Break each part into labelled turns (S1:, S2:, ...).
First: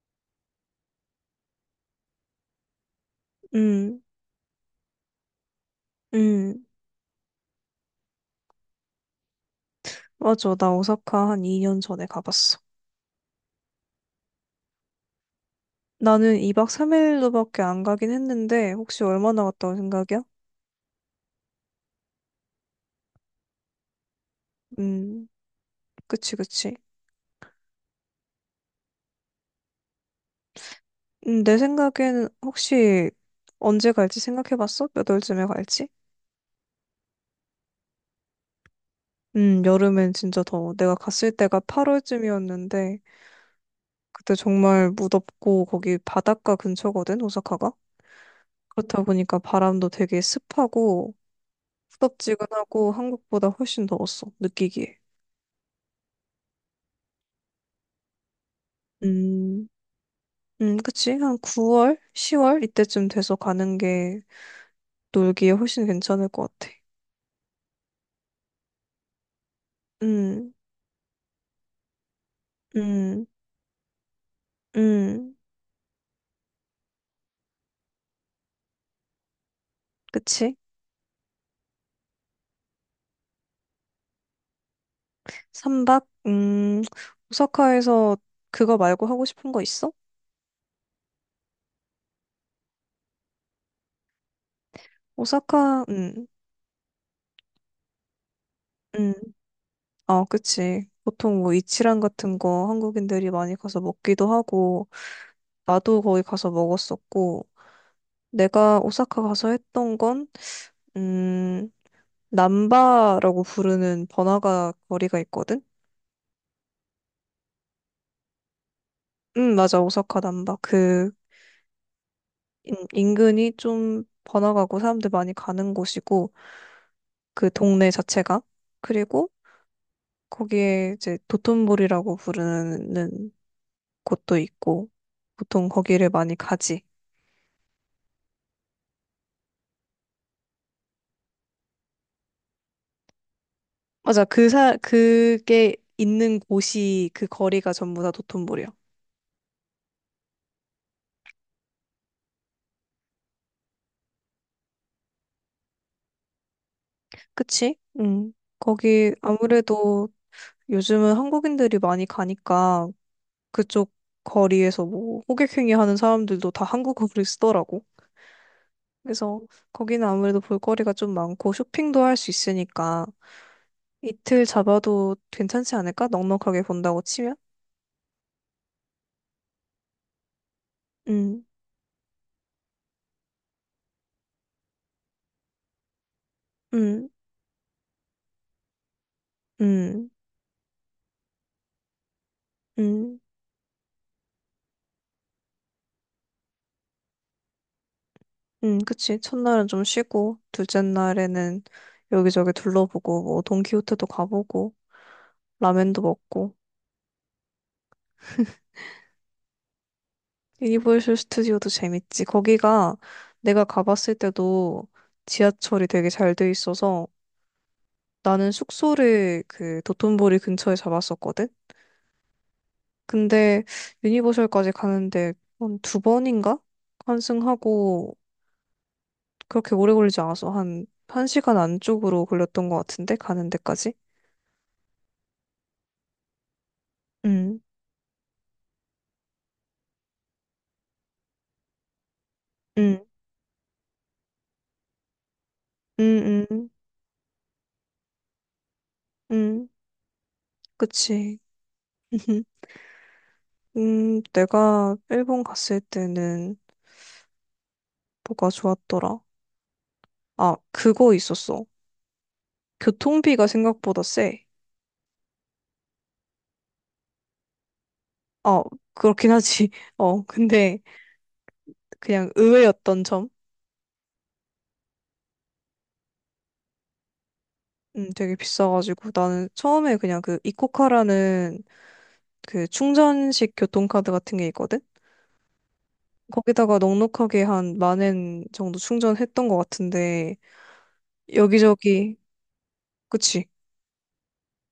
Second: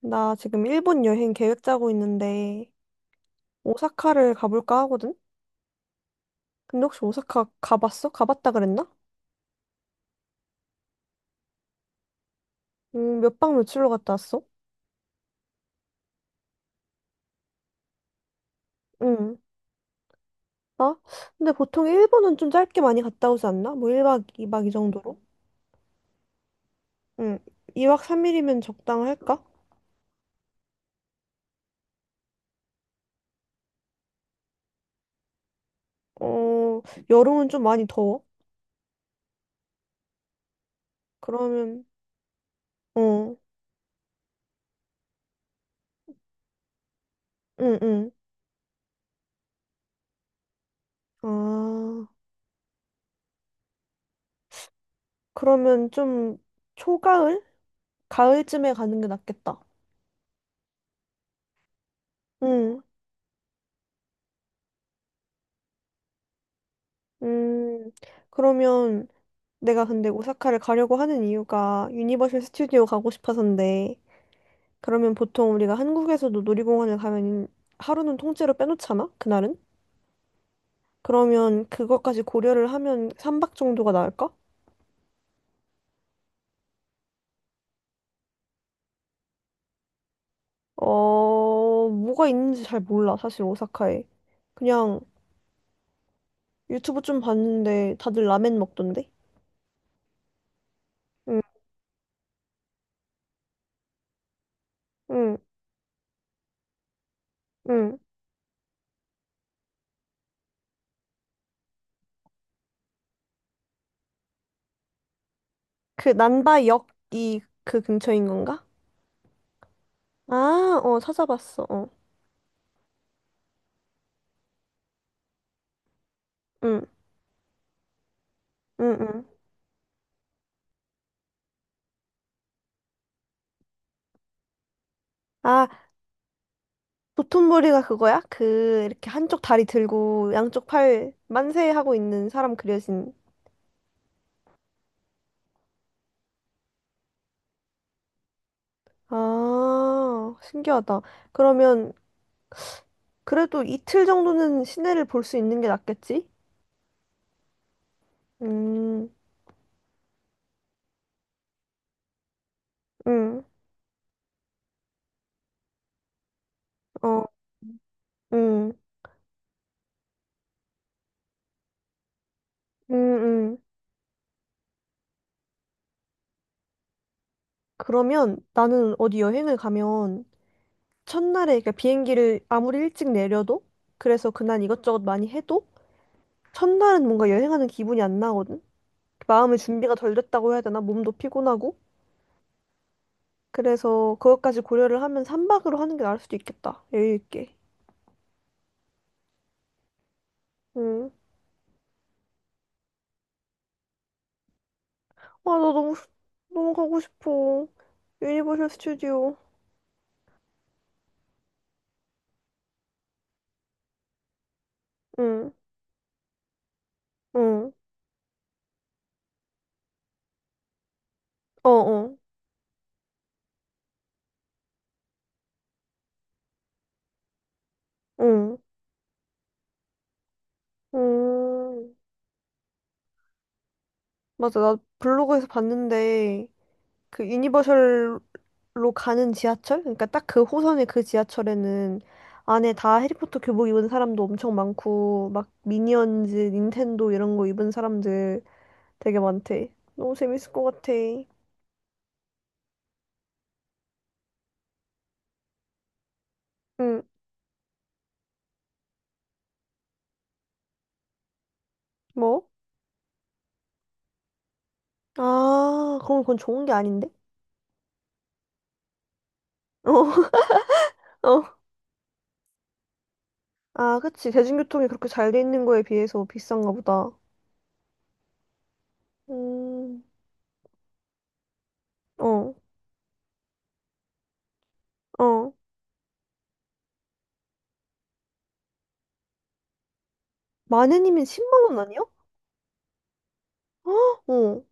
S1: 나 지금 일본 여행 계획 짜고 있는데,
S2: 음,
S1: 오사카를 가볼까 하거든?
S2: 음,
S1: 근데 혹시 오사카 가봤어? 가봤다 그랬나?
S2: 맞아. 나 오사카 한 2년 전에 가봤어.
S1: 몇 박 며칠로 갔다 왔어?
S2: 나는 2박 3일로밖에 안 가긴 했는데, 혹시
S1: 응.
S2: 얼마나 갔다 온 생각이야?
S1: 나? 근데 보통 일본은 좀 짧게 많이 갔다 오지 않나? 뭐 1박 2박 이박 이 정도로?
S2: 음, 그치, 그치.
S1: 응. 2박 3일이면 적당할까?
S2: 내 생각에는 혹시 언제 갈지 생각해봤어? 몇 월쯤에 갈지?
S1: 어, 여름은 좀 많이 더워?
S2: 여름엔 진짜 더워. 내가 갔을 때가
S1: 그러면,
S2: 8월쯤이었는데,
S1: 어,
S2: 그때 정말 무덥고, 거기 바닷가 근처거든, 오사카가?
S1: 응, 응.
S2: 그렇다 보니까 바람도 되게 습하고,
S1: 아,
S2: 후덥지근하고, 한국보다 훨씬 더웠어, 느끼기에.
S1: 그러면 좀 초가을? 가을쯤에 가는 게 낫겠다.
S2: 음. 그치? 한 9월, 10월
S1: 응.
S2: 이때쯤 돼서 가는 게 놀기에 훨씬 괜찮을 것 같아.
S1: 음, 그러면 내가 근데
S2: 음,
S1: 오사카를 가려고 하는 이유가 유니버셜 스튜디오 가고
S2: 음,
S1: 싶어서인데, 그러면
S2: 음,
S1: 보통 우리가 한국에서도 놀이공원을 가면 하루는 통째로 빼놓잖아? 그날은?
S2: 그치?
S1: 그러면 그것까지 고려를 하면 3박 정도가 나을까?
S2: 삼박 오사카에서 그거 말고 하고 싶은 거 있어?
S1: 어, 뭐가 있는지 잘 몰라, 사실 오사카에. 그냥
S2: 오사카,
S1: 유튜브 좀 봤는데 다들 라멘 먹던데?
S2: 음, 어, 그치.
S1: 응,
S2: 보통 뭐 이치란 같은 거 한국인들이 많이 가서 먹기도 하고,
S1: 응,
S2: 나도 거기 가서 먹었었고,
S1: 응.
S2: 내가 오사카 가서 했던 건, 음, 남바라고 부르는 번화가 거리가 있거든?
S1: 그 난바역이 그 근처인 건가?
S2: 맞아. 오사카 남바.
S1: 아, 어, 찾아봤어, 어.
S2: 인근이 좀 번화가고 사람들 많이 가는 곳이고,
S1: 응,
S2: 그 동네 자체가.
S1: 응, 응.
S2: 그리고 거기에 이제 도톤보리라고 부르는 곳도 있고,
S1: 아,
S2: 보통 거기를 많이 가지.
S1: 도톤보리가 그거야? 그 이렇게 한쪽 다리 들고 양쪽 팔 만세 하고 있는 사람 그려진.
S2: 맞아. 그게 있는 곳이 그 거리가 전부 다 도톤보리야.
S1: 아, 신기하다. 그러면 그래도 이틀 정도는 시내를 볼 수 있는 게 낫겠지?
S2: 그치? 음.
S1: 음,
S2: 거기 아무래도 요즘은 한국인들이 많이 가니까
S1: 음,
S2: 그쪽 거리에서 뭐 호객행위 하는 사람들도 다 한국어를
S1: 어,
S2: 쓰더라고.
S1: 음,
S2: 그래서 거기는 아무래도 볼거리가 좀 많고 쇼핑도 할 수
S1: 음,
S2: 있으니까
S1: 음.
S2: 이틀 잡아도 괜찮지 않을까? 넉넉하게 본다고 치면?
S1: 그러면 나는 어디 여행을 가면
S2: 음,
S1: 첫날에 그러니까 비행기를 아무리 일찍 내려도 그래서 그날 이것저것 많이 해도 첫날은
S2: 음,
S1: 뭔가 여행하는 기분이 안 나거든? 마음의 준비가
S2: 음,
S1: 덜 됐다고 해야 되나? 몸도 피곤하고.
S2: 음,
S1: 그래서 그것까지 고려를 하면 삼박으로 하는 게 나을 수도 있겠다. 여유 있게.
S2: 그치. 첫날은 좀 쉬고, 둘째
S1: 응.
S2: 날에는 여기저기 둘러보고, 뭐, 돈키호테도 가보고,
S1: 아, 나
S2: 라면도 먹고,
S1: 너무 가고 싶어. 유니버셜 스튜디오.
S2: 유니버셜 스튜디오도 재밌지. 거기가 내가 가봤을 때도
S1: 응.
S2: 지하철이 되게 잘 돼 있어서
S1: 응.
S2: 나는 숙소를 그 도톤보리 근처에 잡았었거든?
S1: 어, 어.
S2: 근데 유니버셜까지 가는데 한 두 번인가? 환승하고
S1: 응.
S2: 그렇게 오래 걸리지 않아서 한, 한 시간
S1: 음.
S2: 안쪽으로 걸렸던 것 같은데? 가는 데까지?
S1: 맞아. 나 블로그에서 봤는데 그
S2: 응,
S1: 유니버셜로 가는 지하철? 그러니까 딱 그 호선의 그 지하철에는 안에 다
S2: 응,
S1: 해리포터 교복 입은 사람도 엄청 많고 막 미니언즈,
S2: 응, 응,
S1: 닌텐도 이런 거 입은 사람들 되게
S2: 응.
S1: 많대. 너무 재밌을 것 같아.
S2: 그치. 내가 일본 갔을 때는
S1: 응.
S2: 뭐가 좋았더라? 아, 그거 있었어.
S1: 뭐?
S2: 교통비가 생각보다 세.
S1: 아, 그럼 그건 좋은 게 아닌데?
S2: 어, 그렇긴 하지.
S1: 어,
S2: 어, 근데
S1: 어.
S2: 그냥 의외였던 점?
S1: 아, 그치. 대중교통이 그렇게 잘 돼 있는 거에 비해서 비싼가 보다.
S2: 되게 비싸가지고 나는 처음에
S1: 음,
S2: 그냥 그 이코카라는
S1: 어,
S2: 그 충전식 교통카드 같은 게 있거든?
S1: 어.
S2: 거기다가 넉넉하게 한 1만 엔 정도 충전했던 것 같은데,
S1: 마네님은 10만 원 아니야?
S2: 여기저기, 그치?
S1: 어, 어,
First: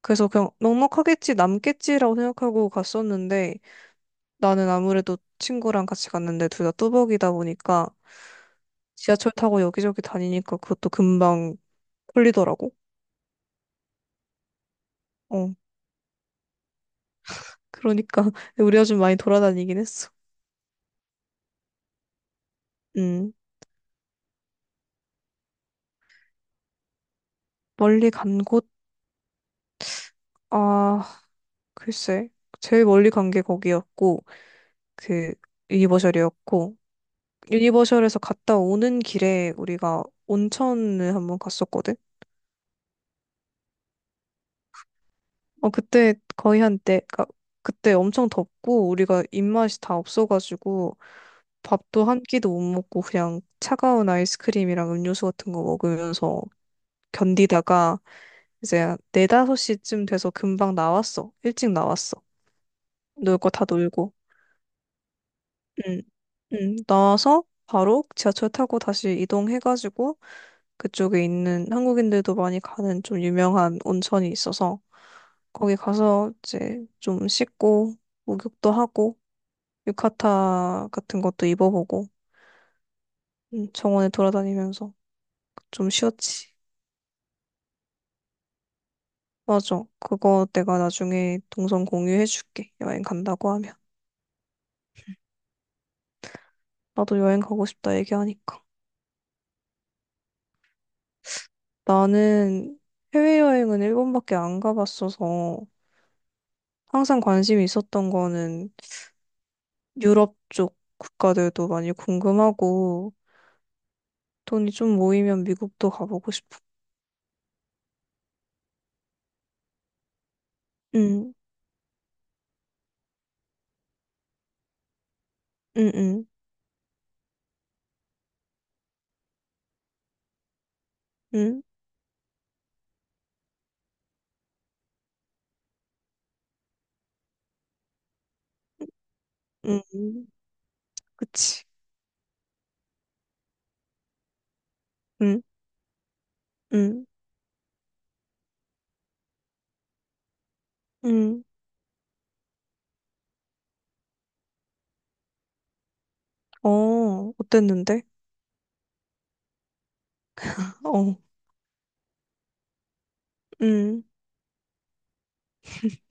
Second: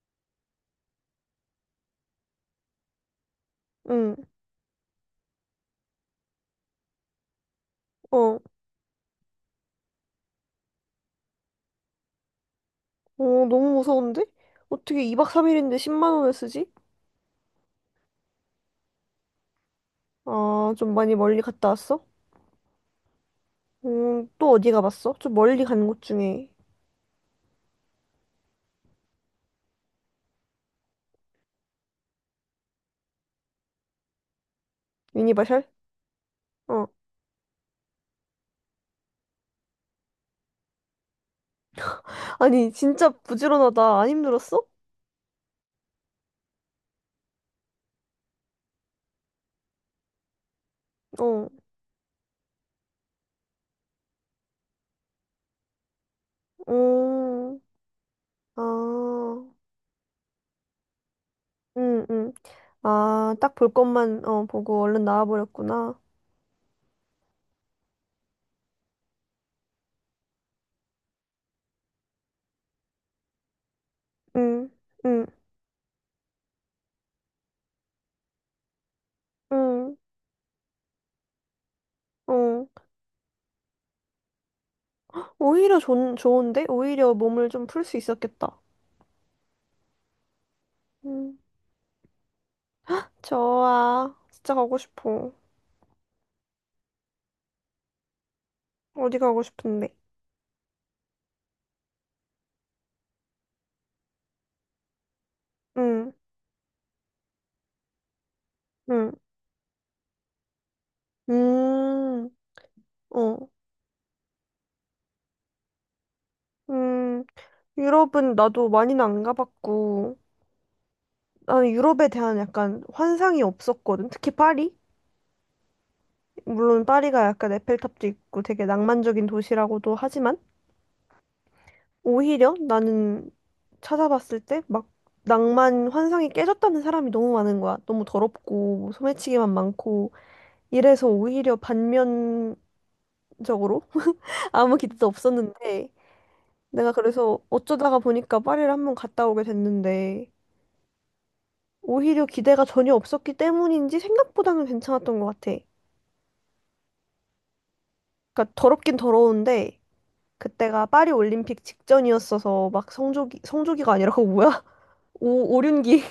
S2: 그래서 그냥 넉넉하겠지, 남겠지라고 생각하고 갔었는데,
S1: 응,
S2: 나는 아무래도 친구랑 같이 갔는데 둘 다 뚜벅이다 보니까
S1: 어.
S2: 지하철 타고 여기저기 다니니까 그것도 금방 홀리더라고.
S1: 어, 너무 무서운데? 어떻게 2박
S2: 어,
S1: 3일인데 10만 원을 쓰지?
S2: 그러니까 우리가 좀 많이 돌아다니긴 했어.
S1: 아, 좀 많이 멀리 갔다 왔어?
S2: 음,
S1: 또 어디 가봤어? 좀 멀리 간 곳 중에.
S2: 멀리 간 곳, 아, 글쎄. 제일 멀리 간 게 거기였고, 그
S1: 유니바샬?
S2: 유니버셜이었고
S1: 어.
S2: 유니버셜에서 갔다 오는 길에 우리가 온천을 한번 갔었거든.
S1: 아니, 진짜 부지런하다. 안 힘들었어?
S2: 어, 그때 거의 한때 그때 엄청 덥고 우리가 입맛이 다 없어가지고
S1: 어,
S2: 밥도 한 끼도 못 먹고 그냥 차가운 아이스크림이랑 음료수 같은 거 먹으면서
S1: 어.
S2: 견디다가 이제
S1: 아,
S2: 4~5시쯤 돼서 금방 나왔어. 일찍
S1: 응,
S2: 나왔어.
S1: 응. 아,
S2: 놀 거
S1: 딱
S2: 다
S1: 볼
S2: 놀고.
S1: 것만 어, 보고 얼른 나와버렸구나.
S2: 응, 응. 나와서 바로 지하철 타고 다시 이동해가지고 그쪽에 있는 한국인들도 많이 가는 좀 유명한 온천이
S1: 응,
S2: 있어서
S1: 응,
S2: 거기 가서 이제 좀 씻고 목욕도 하고
S1: 응,
S2: 유카타 같은 것도 입어보고
S1: 어.
S2: 정원에 돌아다니면서
S1: 오히려
S2: 좀
S1: 좋,
S2: 쉬었지.
S1: 좋은데? 오히려 몸을 좀 풀 수 있었겠다.
S2: 맞아. 그거 내가
S1: 응,
S2: 나중에 동선 공유해줄게. 여행 간다고 하면.
S1: 좋아. 진짜 가고 싶어.
S2: 나도 여행 가고 싶다 얘기하니까.
S1: 어디 가고 싶은데?
S2: 나는 해외여행은 일본밖에 안 가봤어서
S1: 응,
S2: 항상 관심이 있었던 거는
S1: 응,
S2: 유럽 쪽 국가들도 많이
S1: 음,
S2: 궁금하고
S1: 어,
S2: 돈이 좀 모이면 미국도 가보고 싶어.
S1: 음. 유럽은 나도 많이는 안 가봤고,
S2: 응,
S1: 나는 유럽에 대한 약간 환상이 없었거든. 특히 파리?
S2: 응, 응,
S1: 물론 파리가 약간 에펠탑도 있고 되게 낭만적인 도시라고도 하지만,
S2: 응,
S1: 오히려 나는 찾아봤을 때 막 낭만 환상이 깨졌다는 사람이 너무 많은 거야. 너무 더럽고 소매치기만
S2: 응,
S1: 많고
S2: 응.
S1: 이래서 오히려
S2: 그치.
S1: 반면적으로 아무 기대도
S2: 응,
S1: 없었는데 내가
S2: 응,
S1: 그래서 어쩌다가 보니까 파리를 한번 갔다 오게 됐는데
S2: 응.
S1: 오히려 기대가 전혀 없었기 때문인지 생각보다는 괜찮았던 것 같아.
S2: 어, 어땠는데?
S1: 그러니까 더럽긴 더러운데 그때가 파리
S2: 어,
S1: 올림픽 직전이었어서 막 성조기 성조기가
S2: 응,
S1: 아니라 그거 뭐야? 오 오륜기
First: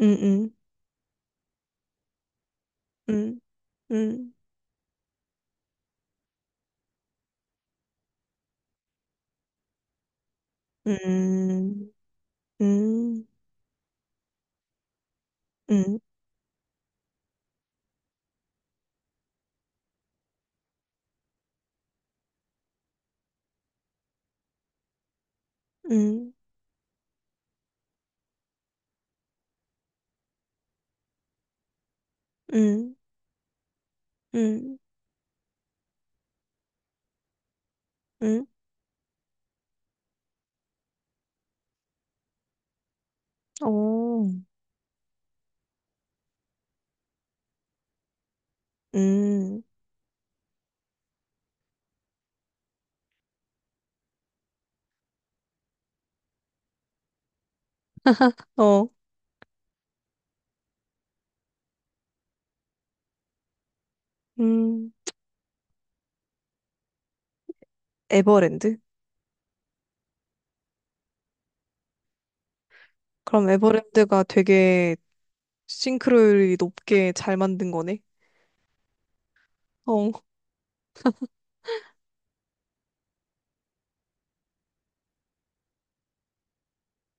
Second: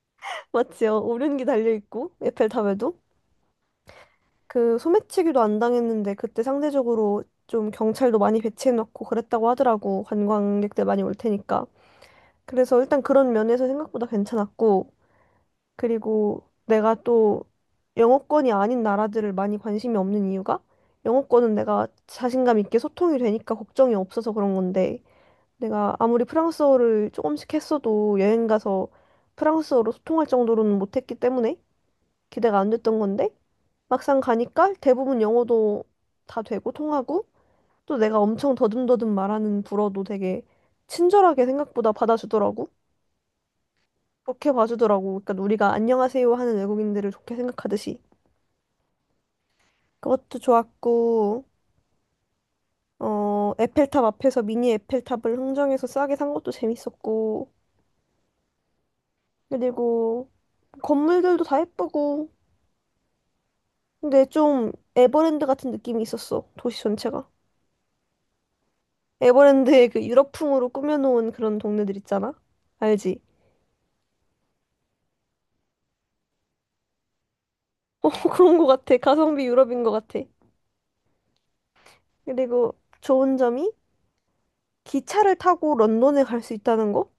S2: 응, 응,
S1: 맞지요? 오륜기 달려있고, 에펠탑에도.
S2: 응, 응,
S1: 그 소매치기도 안 당했는데, 그때 상대적으로 좀 경찰도 많이 배치해놓고 그랬다고 하더라고. 관광객들
S2: 응,
S1: 많이 올 테니까.
S2: 응,
S1: 그래서 일단
S2: 응,
S1: 그런 면에서 생각보다 괜찮았고, 그리고 내가 또 영어권이 아닌 나라들을 많이 관심이 없는 이유가, 영어권은 내가 자신감 있게 소통이 되니까 걱정이 없어서 그런 건데, 내가 아무리
S2: 응,
S1: 프랑스어를 조금씩 했어도 여행 가서 프랑스어로 소통할 정도로는 못했기 때문에 기대가 안
S2: 응,
S1: 됐던 건데, 막상 가니까
S2: 응,
S1: 대부분 영어도 다 되고 통하고 또 내가
S2: 응,
S1: 엄청 더듬더듬 말하는 불어도 되게 친절하게 생각보다 받아주더라고.
S2: 어,
S1: 좋게 봐주더라고. 그러니까 우리가 안녕하세요 하는 외국인들을 좋게 생각하듯이
S2: 응,
S1: 그것도 좋았고 어 에펠탑 앞에서 미니 에펠탑을 흥정해서 싸게 산 것도 재밌었고
S2: 어,
S1: 그리고 건물들도 다 예쁘고 근데 좀
S2: 음,
S1: 에버랜드 같은 느낌이 있었어. 도시 전체가.
S2: 에버랜드?
S1: 에버랜드의 그 유럽풍으로 꾸며놓은 그런 동네들 있잖아. 알지?
S2: 그럼 에버랜드가 되게 싱크로율이 높게 잘 만든 거네.
S1: 그런 것 같아. 가성비 유럽인 것
S2: 어,
S1: 같아. 그리고 좋은 점이 기차를 타고 런던에 갈 수 있다는 거?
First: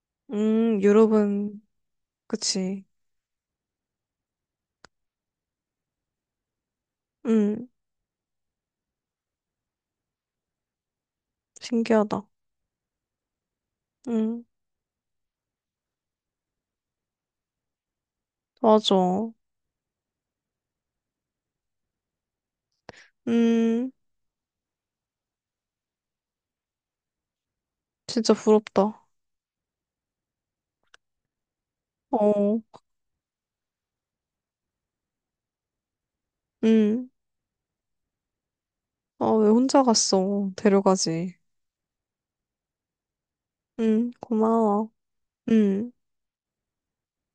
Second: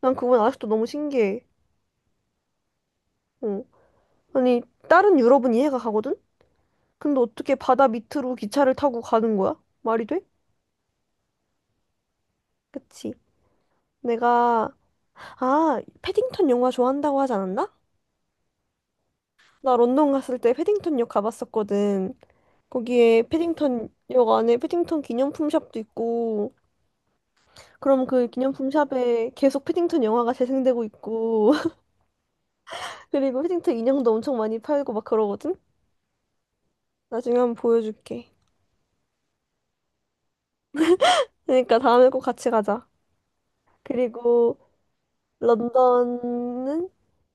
S1: 난 그건 아직도 너무 신기해.
S2: 유럽은, 그치.
S1: 어. 아니, 다른 유럽은 이해가 가거든? 근데 어떻게
S2: 음,
S1: 바다 밑으로 기차를 타고 가는 거야? 말이 돼?
S2: 신기하다.
S1: 그치.
S2: 음,
S1: 내가, 아, 패딩턴 영화 좋아한다고 하지 않았나?
S2: 맞아.
S1: 나 런던 갔을 때 패딩턴 역 가봤었거든. 거기에 패딩턴
S2: 음,
S1: 역 안에 패딩턴 기념품 샵도 있고, 그럼 그
S2: 진짜
S1: 기념품
S2: 부럽다.
S1: 샵에 계속 패딩턴 영화가 재생되고 있고,
S2: 어,
S1: 그리고 힐링턴 인형도 엄청 많이 팔고 막 그러거든?
S2: 음,
S1: 나중에 한번 보여줄게.
S2: 아, 왜 혼자 갔어? 데려가지.
S1: 그러니까 다음에 꼭 같이 가자. 그리고
S2: 고마워. 음,
S1: 런던은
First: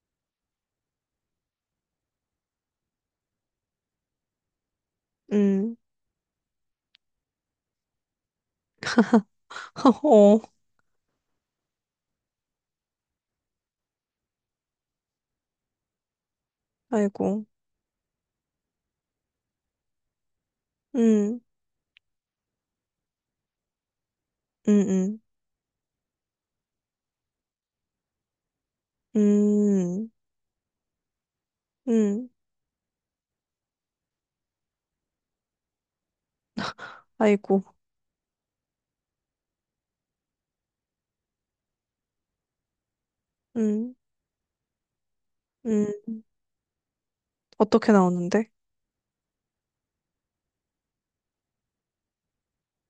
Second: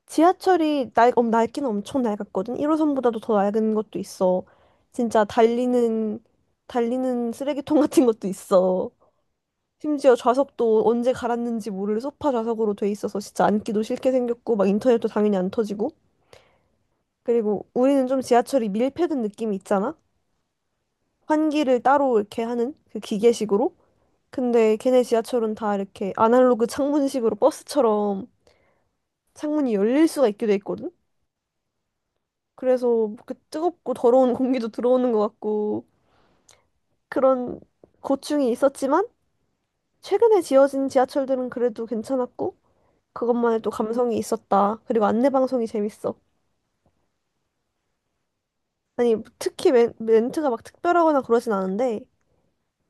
S1: 지하철이 낡기는 엄청 낡았거든? 1호선보다도 더 낡은 것도 있어. 진짜
S2: 음,
S1: 달리는, 달리는 쓰레기통 같은 것도 있어. 심지어
S2: 어,
S1: 좌석도 언제 갈았는지 모를 소파 좌석으로 돼 있어서 진짜 앉기도 싫게 생겼고, 막 인터넷도 당연히 안 터지고.
S2: 아이고.
S1: 그리고 우리는 좀 지하철이 밀폐된 느낌이 있잖아?
S2: 음,
S1: 환기를 따로 이렇게 하는 그 기계식으로?
S2: 음,
S1: 근데 걔네
S2: 음,
S1: 지하철은 다 이렇게 아날로그 창문식으로 버스처럼 창문이 열릴
S2: 음,
S1: 수가 있게 돼 있거든?
S2: 음,
S1: 그래서 뭐 그 뜨겁고 더러운 공기도 들어오는 것 같고 그런
S2: 아이고.
S1: 고충이 있었지만 최근에 지어진 지하철들은 그래도 괜찮았고 그것만의 또
S2: 음,
S1: 감성이 있었다. 그리고 안내 방송이
S2: 음,
S1: 재밌어.
S2: 어떻게 나오는데?
S1: 아니 특히 멘트가 막 특별하거나 그러진 않은데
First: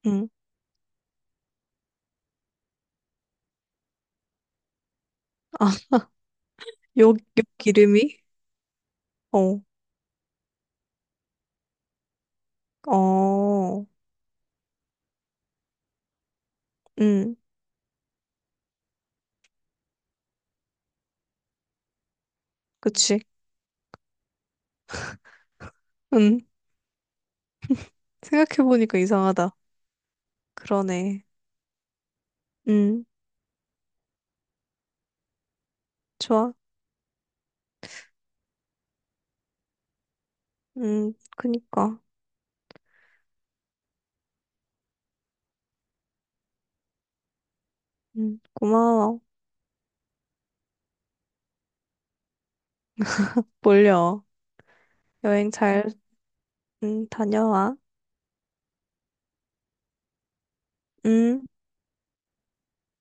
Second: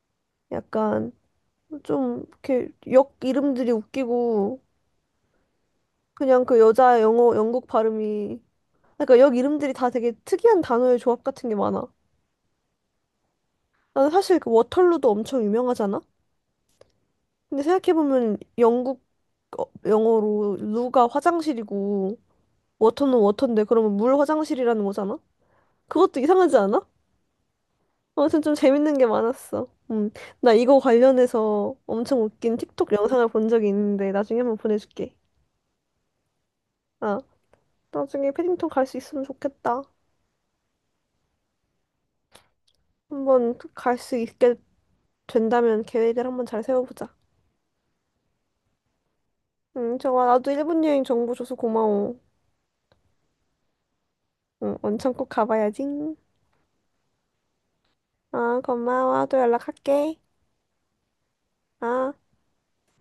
S2: 음,
S1: 약간 좀 이렇게 역 이름들이 웃기고
S2: 아,
S1: 그냥 그 여자
S2: 욕,
S1: 영어
S2: 욕
S1: 영국
S2: 이름이?
S1: 발음이 그러니까 역
S2: 어,
S1: 이름들이 다 되게 특이한 단어의 조합 같은 게 많아.
S2: 어.
S1: 나는 사실 그 워털루도 엄청 유명하잖아?
S2: 응,
S1: 근데 생각해보면 영국 어, 영어로 루가 화장실이고 워터는
S2: 그치.
S1: 워터인데 그러면 물 화장실이라는 거잖아? 그것도
S2: 응,
S1: 이상하지 않아? 아무튼 좀 재밌는
S2: 생각해보니까
S1: 게
S2: 이상하다.
S1: 많았어. 나 이거
S2: 그러네.
S1: 관련해서 엄청 웃긴 틱톡
S2: 응,
S1: 영상을 본 적이 있는데 나중에 한번 보내줄게.
S2: 좋아.
S1: 아, 나중에 패딩턴 갈 수 있으면 좋겠다.
S2: 응, 그니까.
S1: 한번 갈 수 있게 된다면 계획을 한번 잘 세워보자.
S2: 응, 고마워.
S1: 응, 좋아. 나도 일본 여행 정보 줘서 고마워.
S2: 몰려.
S1: 응, 원천 꼭
S2: 여행
S1: 가봐야지.
S2: 잘,
S1: 응.
S2: 응, 다녀와.
S1: 아, 고마워. 또 연락할게.
S2: 응.
S1: 아.